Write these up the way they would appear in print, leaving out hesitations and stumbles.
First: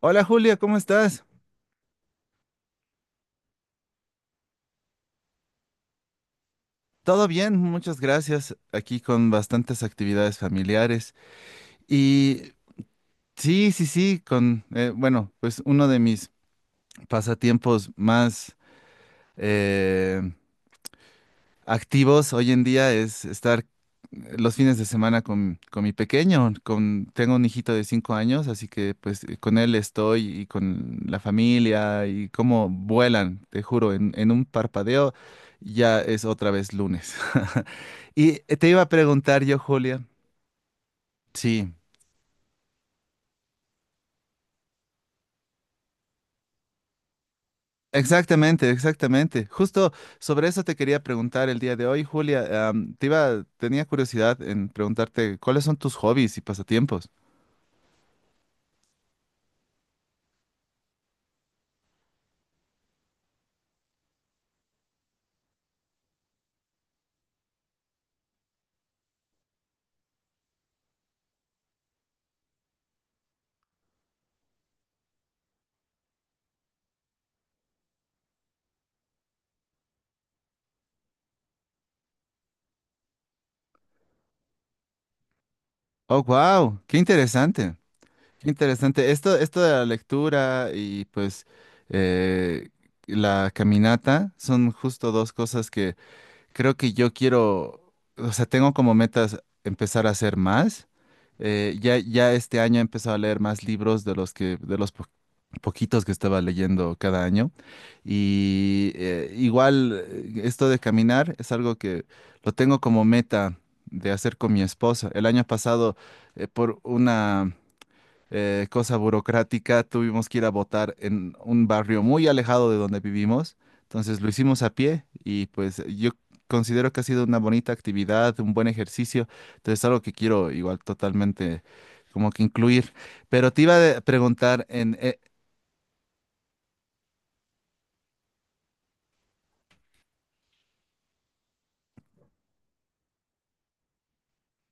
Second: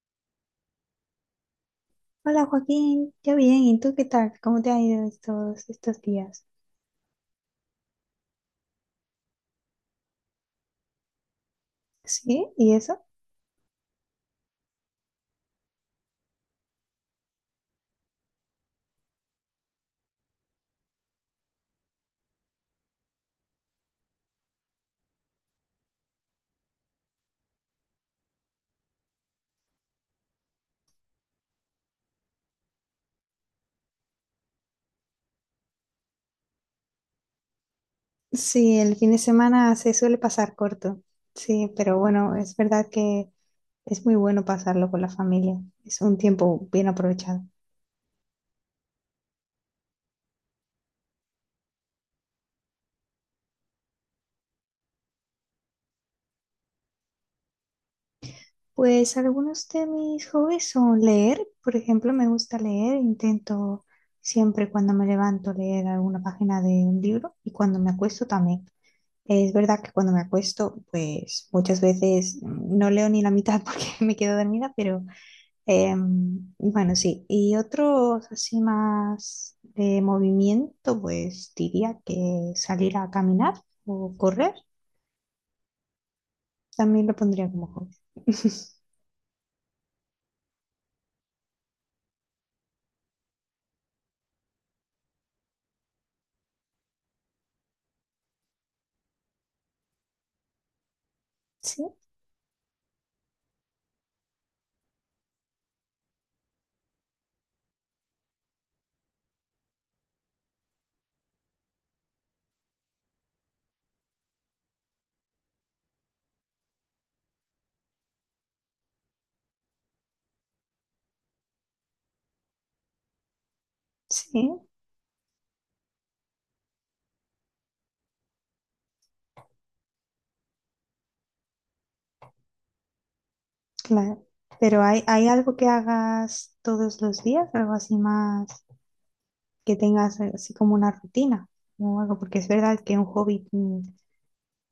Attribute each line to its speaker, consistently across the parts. Speaker 1: Hola Julia, ¿cómo estás?
Speaker 2: Hola Joaquín, yo bien, ¿y tú qué tal? ¿Cómo te ha ido estos días?
Speaker 1: Todo bien, muchas gracias. Aquí con bastantes actividades familiares.
Speaker 2: ¿Sí?
Speaker 1: Y
Speaker 2: ¿Y eso?
Speaker 1: sí, sí, sí, con, bueno, pues uno de mis pasatiempos más eh, activos hoy en día es estar los fines de semana con mi pequeño, con, tengo un hijito de 5 años, así que pues con él estoy y con la familia y cómo vuelan, te juro, en un parpadeo ya es otra vez lunes. Y te
Speaker 2: Sí,
Speaker 1: iba a
Speaker 2: el fin de
Speaker 1: preguntar yo,
Speaker 2: semana se
Speaker 1: Julia.
Speaker 2: suele pasar corto,
Speaker 1: Sí,
Speaker 2: sí, pero bueno, es verdad que es muy bueno pasarlo con la familia, es un tiempo bien aprovechado.
Speaker 1: exactamente, exactamente. Justo sobre eso te quería preguntar el día de hoy, Julia. Tenía curiosidad en preguntarte cuáles son tus hobbies y pasatiempos.
Speaker 2: Pues algunos de mis hobbies son leer, por ejemplo, me gusta leer, intento siempre cuando me levanto leer alguna página de un libro y cuando me acuesto también. Es verdad que cuando me acuesto, pues muchas veces no leo ni la mitad porque me quedo dormida, pero bueno, sí. Y otros así más de movimiento, pues diría que salir a caminar o correr,
Speaker 1: Oh, wow, qué
Speaker 2: también lo pondría como
Speaker 1: interesante,
Speaker 2: hobby.
Speaker 1: qué interesante. Esto de la lectura y pues eh, la caminata son justo dos cosas que creo que yo quiero, o sea, tengo como metas empezar a hacer más.
Speaker 2: Sí,
Speaker 1: Ya este año he empezado a leer más libros de los poquitos que estaba leyendo cada año. Y igual esto de caminar es algo que lo tengo como meta de hacer con mi esposa. El año pasado, por una cosa burocrática, tuvimos que ir a votar en un barrio muy alejado de donde vivimos. Entonces lo
Speaker 2: sí,
Speaker 1: hicimos a pie y pues yo considero que ha sido una bonita actividad, un buen ejercicio. Entonces es algo que quiero igual totalmente como que incluir. Pero te iba a
Speaker 2: claro.
Speaker 1: preguntar,
Speaker 2: Pero ¿hay, hay algo que hagas todos los días? Algo así más que tengas así como una rutina o algo, porque es verdad que un hobby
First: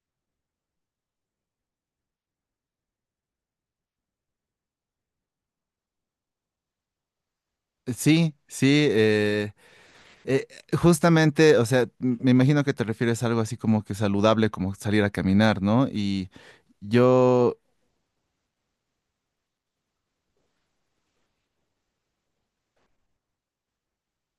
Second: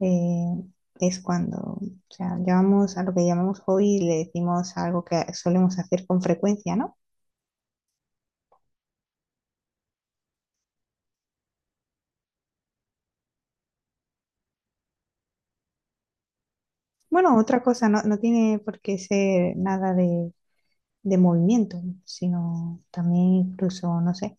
Speaker 2: eh, es cuando, o sea, llamamos a lo que llamamos hobby, le decimos algo que solemos hacer con frecuencia, ¿no?
Speaker 1: Sí, sí, eh, justamente, o sea, me imagino que te refieres a algo así como que saludable, como salir a caminar, ¿no? Y
Speaker 2: Bueno,
Speaker 1: yo
Speaker 2: otra cosa, no, no tiene por qué ser nada de movimiento, sino también incluso, no sé,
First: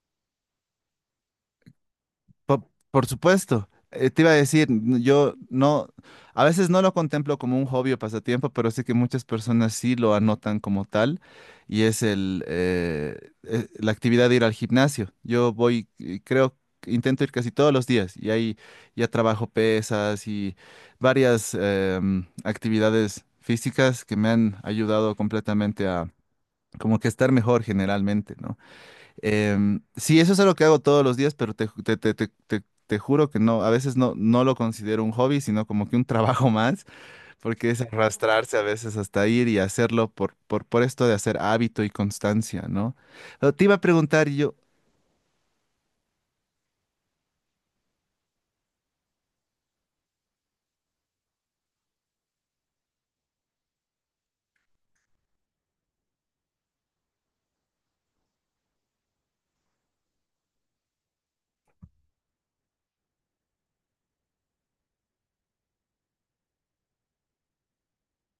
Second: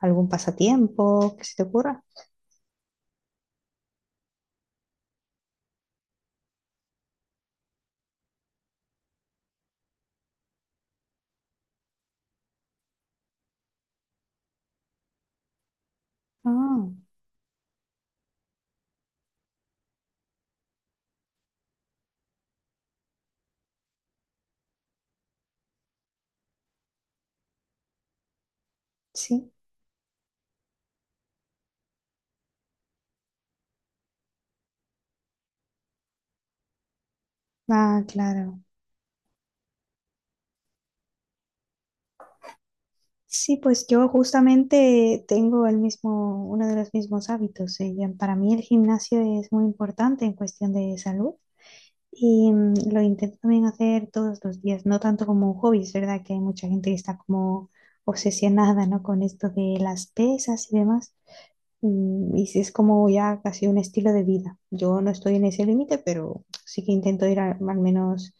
Speaker 2: algún pasatiempo que se te ocurra.
Speaker 1: Por supuesto. Te iba a decir, yo no, a veces no lo contemplo como un hobby o pasatiempo, pero sé que muchas personas sí lo anotan como tal y es la actividad de ir al gimnasio. Yo voy, creo
Speaker 2: Ah,
Speaker 1: que intento ir casi todos los días y ahí ya trabajo pesas y varias actividades físicas que me han ayudado completamente a como que estar mejor generalmente, ¿no?
Speaker 2: sí,
Speaker 1: Sí, eso es algo que hago todos los días, pero te, ju- te- te juro que no, a veces no, no lo considero un hobby, sino como que un trabajo más, porque es
Speaker 2: ah,
Speaker 1: arrastrarse a
Speaker 2: claro.
Speaker 1: veces hasta ir y hacerlo por, por esto de hacer hábito y constancia, ¿no? Pero
Speaker 2: Sí,
Speaker 1: te iba a
Speaker 2: pues yo
Speaker 1: preguntar, yo,
Speaker 2: justamente tengo el mismo, uno de los mismos hábitos. Eh, ya para mí el gimnasio es muy importante en cuestión de salud. Y lo intento también hacer todos los días, no tanto como un hobby, es verdad que hay mucha gente que está como obsesionada, ¿no? Con esto de las pesas y demás. Y sí es como ya casi un estilo de vida. Yo no estoy en ese límite, pero sí que intento ir al menos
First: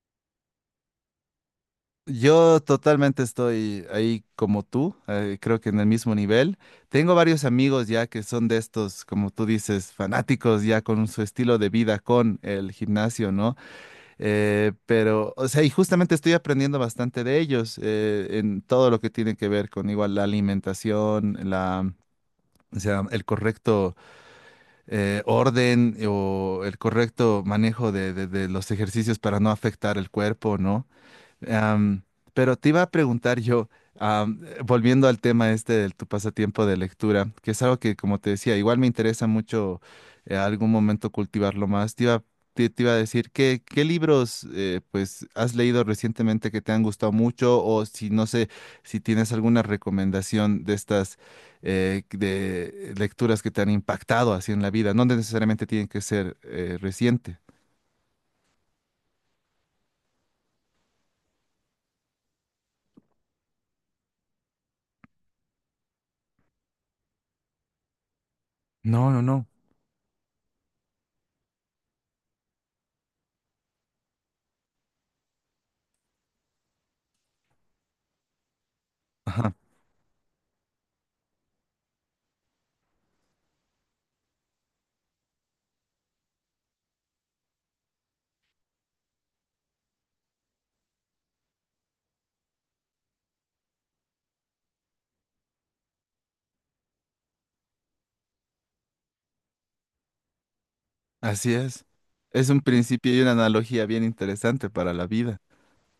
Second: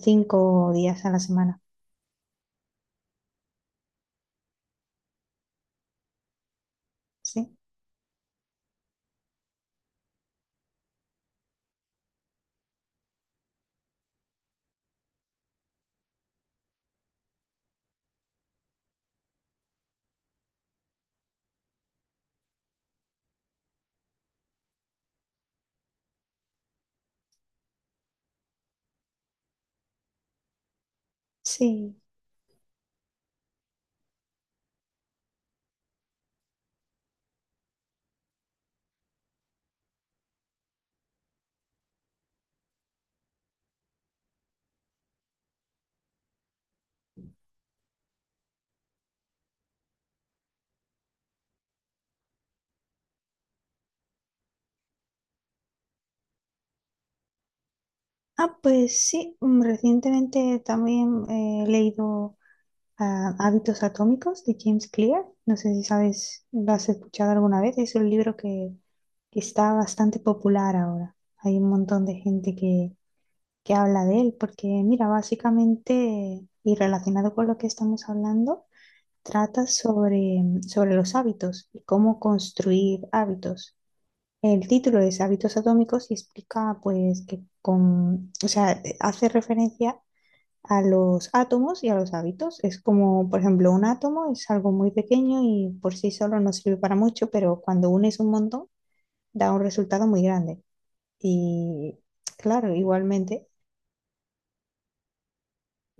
Speaker 2: cinco días a la semana.
Speaker 1: yo totalmente estoy ahí como tú, creo que en el mismo nivel. Tengo varios
Speaker 2: Sí,
Speaker 1: amigos ya que son de estos, como tú dices, fanáticos ya con su estilo de vida, con el gimnasio, ¿no? Pero, o sea, y justamente estoy aprendiendo bastante de ellos en todo lo que tiene que ver con igual la alimentación, la, o sea, el correcto orden o el correcto manejo de los ejercicios para no afectar el cuerpo, ¿no?
Speaker 2: sí.
Speaker 1: Am, pero te iba a preguntar yo, volviendo al tema este de tu pasatiempo de lectura, que es algo que, como te decía, igual me interesa mucho algún momento cultivarlo más. Te iba a decir, ¿qué, qué libros pues has leído recientemente que te han gustado mucho? O si no sé, si tienes alguna recomendación de estas de lecturas que te han impactado así en la vida. No necesariamente tienen que ser reciente.
Speaker 2: Ah, pues sí, recientemente también he leído a Hábitos Atómicos de James Clear. No sé si sabes, lo has escuchado alguna vez. Es un libro
Speaker 1: No, no,
Speaker 2: que
Speaker 1: no.
Speaker 2: está bastante popular ahora. Hay un montón de gente que habla de él porque, mira, básicamente, y relacionado con lo que estamos hablando, trata sobre los hábitos y cómo construir hábitos. El título es Hábitos Atómicos y explica, pues, que con, o sea, hace referencia a los átomos y a los hábitos. Es como, por ejemplo, un átomo es algo muy pequeño y por sí solo no sirve para mucho, pero cuando unes un montón da un resultado muy grande.
Speaker 1: Así es.
Speaker 2: Y
Speaker 1: Es un
Speaker 2: claro,
Speaker 1: principio y una
Speaker 2: igualmente,
Speaker 1: analogía bien interesante para la vida.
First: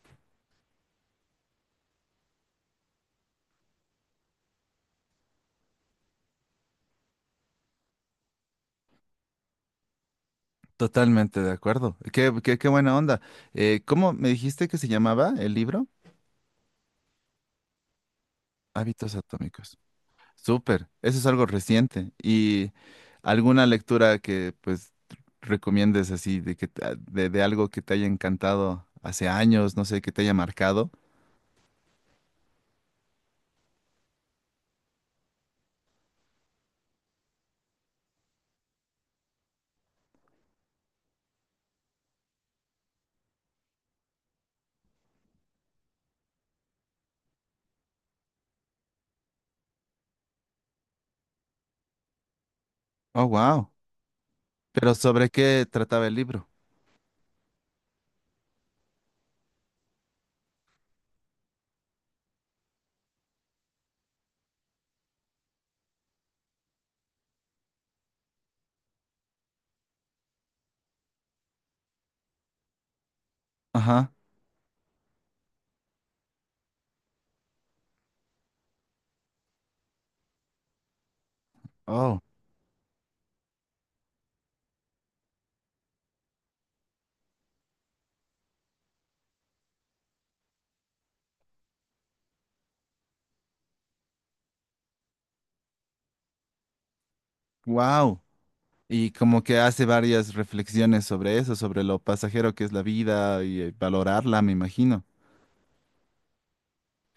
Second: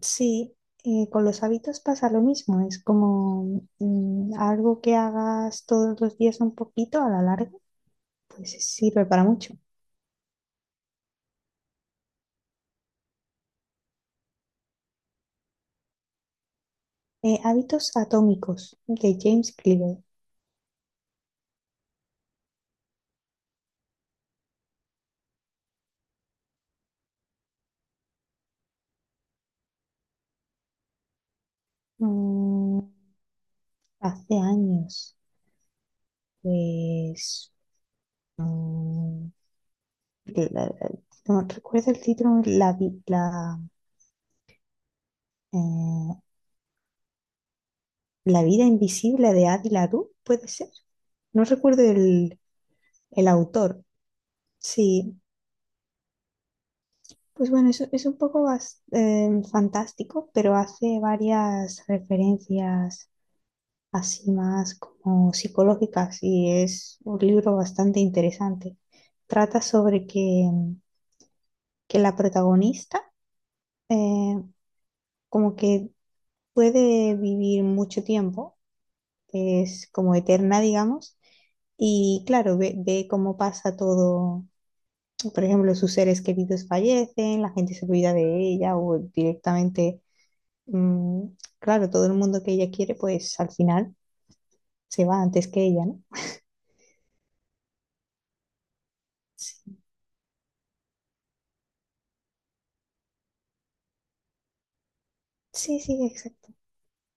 Speaker 2: sí, con los hábitos pasa lo mismo. Es como algo que hagas todos los días un poquito a la larga, pues sirve para mucho.
Speaker 1: Totalmente de acuerdo. Qué, qué, qué buena onda. ¿Cómo me dijiste que se llamaba el libro?
Speaker 2: Hábitos Atómicos
Speaker 1: Hábitos
Speaker 2: de James
Speaker 1: atómicos.
Speaker 2: Clear.
Speaker 1: Súper. Eso es algo reciente. ¿Y alguna lectura que pues recomiendes así de que de algo que te haya encantado hace años, no sé, que te haya marcado?
Speaker 2: Mm, hace años, pues... mm, que la- no recuerdo el título, eh, La vida invisible de Adi LaRue, puede ser. No recuerdo
Speaker 1: Oh,
Speaker 2: el
Speaker 1: wow.
Speaker 2: autor.
Speaker 1: Pero
Speaker 2: Sí,
Speaker 1: ¿sobre qué trataba el libro?
Speaker 2: pues bueno, es un poco fantástico, pero hace varias referencias así más como psicológicas y es un libro bastante interesante. Trata sobre que la protagonista
Speaker 1: Ajá.
Speaker 2: eh, como que puede vivir mucho tiempo, es como eterna, digamos,
Speaker 1: Oh,
Speaker 2: y claro, ve cómo pasa todo, por ejemplo, sus seres queridos fallecen, la gente se olvida de ella o directamente, mm, claro, todo el mundo que ella quiere, pues al final se va antes que ella, ¿no?
Speaker 1: wow. Y como que
Speaker 2: Sí,
Speaker 1: hace varias reflexiones sobre eso, sobre lo pasajero que es la vida y valorarla, me imagino.
Speaker 2: sí, sí, exacto.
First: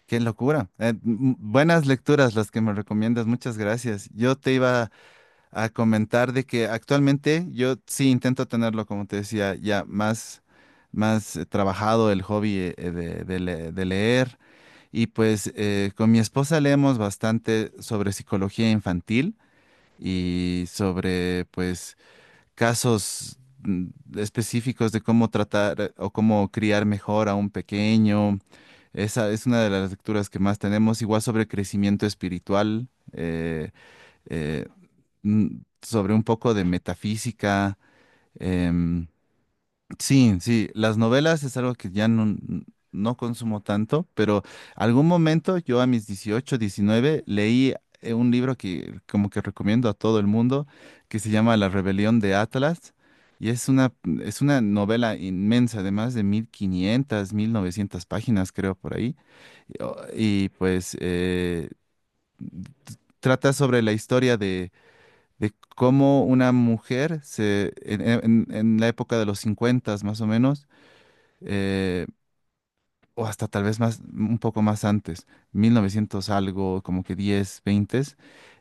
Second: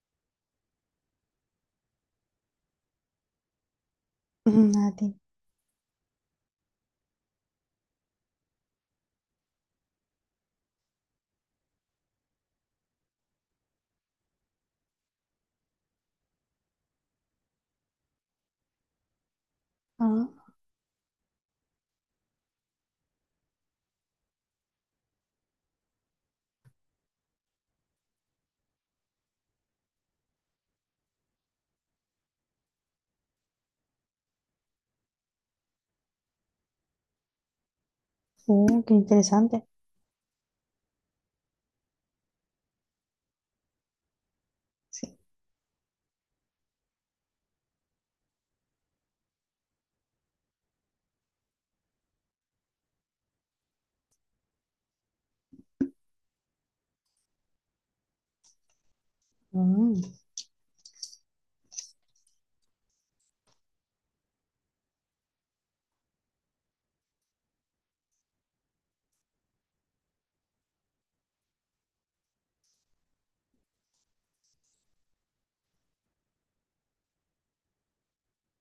Speaker 1: Qué locura. Buenas lecturas las que me recomiendas, muchas gracias. Yo te
Speaker 2: Mm,
Speaker 1: iba
Speaker 2: a ti.
Speaker 1: a comentar de que actualmente yo sí intento tenerlo, como te decía, más trabajado el hobby de leer. Y pues con mi esposa leemos bastante sobre psicología infantil
Speaker 2: Ah,
Speaker 1: y sobre pues casos mm, específicos de cómo tratar o cómo criar mejor a un pequeño. Esa es una de las lecturas que más tenemos, igual sobre crecimiento espiritual, eh, eh, sobre un poco de metafísica.
Speaker 2: qué
Speaker 1: em,
Speaker 2: interesante.
Speaker 1: Sí, sí, las novelas es algo que ya no, no consumo tanto, pero algún
Speaker 2: Sí,
Speaker 1: momento yo a mis 18, 19 leí un libro que como que recomiendo a todo el mundo que se llama La Rebelión de Atlas, y es una novela inmensa de más de 1500, mil 1900 páginas creo por ahí.
Speaker 2: mm,
Speaker 1: Pues t- trata sobre la historia de cómo una mujer se, en la época de los 50 más o menos eh, o hasta tal vez más, un poco más antes, 1900 algo, como que 10 20,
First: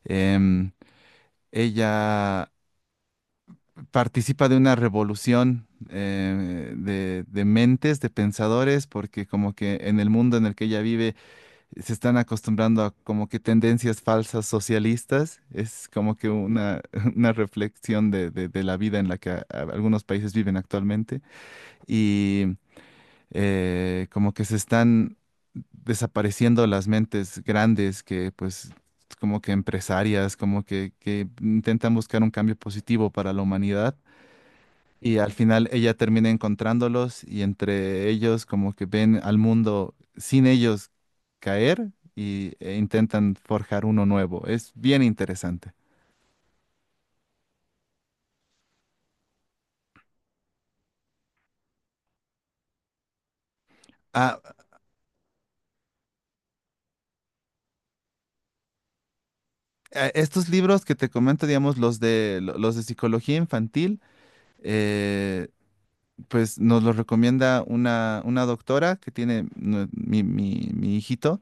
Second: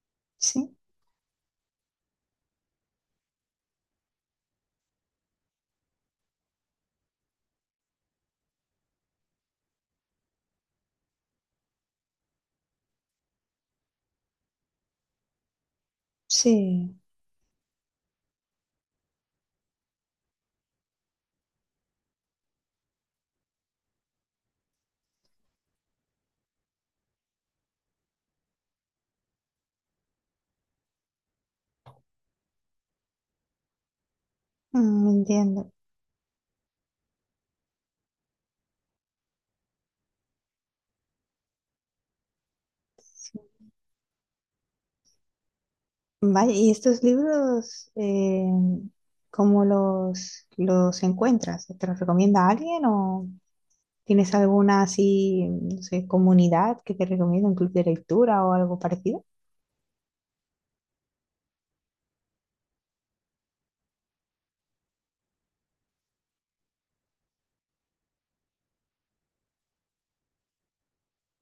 Speaker 1: em,
Speaker 2: sí,
Speaker 1: ella participa de una revolución de mentes, de pensadores, porque como que en el mundo en el que ella vive se están acostumbrando a como que tendencias falsas socialistas, es como que una,
Speaker 2: sí,
Speaker 1: una reflexión de de la vida en la que algunos países viven actualmente. Como que se están desapareciendo las mentes grandes que pues como que empresarias, que intentan buscar un cambio positivo para la humanidad,
Speaker 2: mm,
Speaker 1: y al final
Speaker 2: entiendo.
Speaker 1: ella termina encontrándolos y entre ellos como que ven al mundo sin ellos caer, e intentan
Speaker 2: Sí.
Speaker 1: forjar uno nuevo. Es bien interesante.
Speaker 2: Vaya, ¿y estos libros cómo los encuentras? ¿Te los recomienda alguien o tienes
Speaker 1: Ah,
Speaker 2: alguna así, no sé, comunidad que te recomienda, un club de lectura o algo parecido?
Speaker 1: estos libros que te comento, digamos, los de psicología infantil, eh, pues nos lo recomienda una doctora que tiene mi hijito.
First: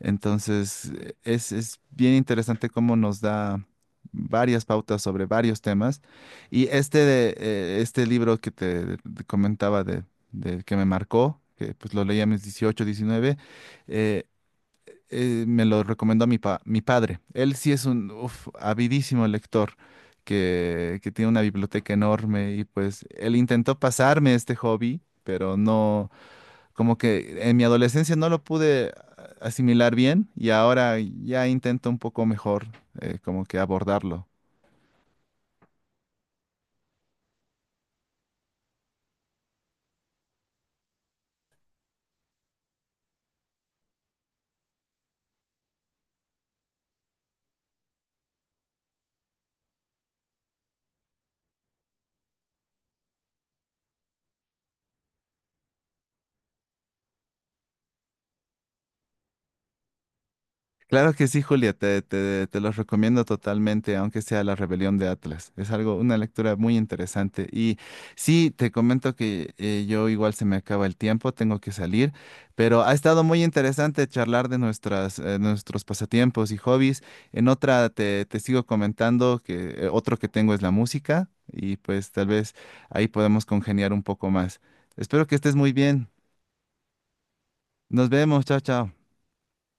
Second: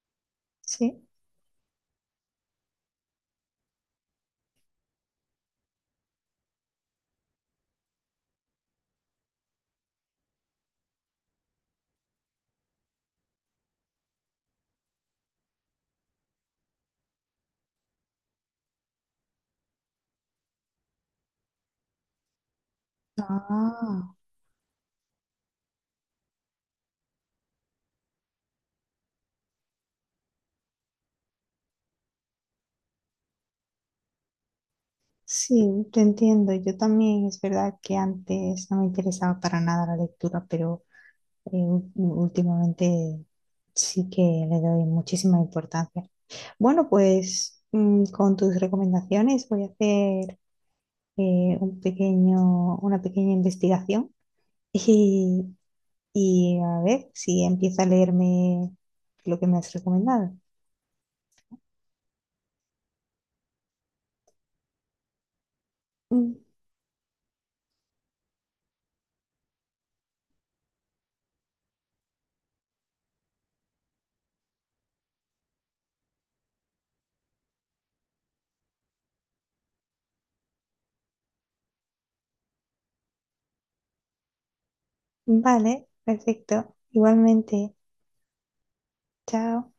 Speaker 1: Entonces,
Speaker 2: Sí.
Speaker 1: es bien interesante cómo nos da varias pautas sobre varios temas. Y este, este libro que comentaba del que me marcó, que pues lo leí a mis 18 19 eh, me lo recomendó mi padre. Él sí es un uf, avidísimo lector que tiene una biblioteca enorme y pues él intentó
Speaker 2: Ah,
Speaker 1: pasarme este hobby, pero no, como que en mi adolescencia no lo pude asimilar bien y ahora ya intento un poco mejor como que abordarlo.
Speaker 2: sí, te entiendo. Yo también es verdad que antes no me interesaba para nada la lectura, pero últimamente sí que le doy muchísima importancia. Bueno, pues con tus recomendaciones voy a hacer un pequeño, una pequeña investigación y, y a ver si empieza a leerme lo que me has recomendado.
Speaker 1: Claro que sí, Julia, te los recomiendo totalmente, aunque sea La Rebelión de Atlas. Es algo, una
Speaker 2: Mm,
Speaker 1: lectura muy interesante. Y sí, te comento que yo igual se me acaba el tiempo, tengo que salir, pero ha estado muy interesante charlar de nuestras, nuestros pasatiempos y hobbies. En otra te sigo comentando que otro que tengo es la música y pues tal vez ahí podemos congeniar un poco más. Espero que estés muy
Speaker 2: vale,
Speaker 1: bien.
Speaker 2: perfecto. Igualmente,
Speaker 1: Nos vemos, chao, chao.
Speaker 2: chao.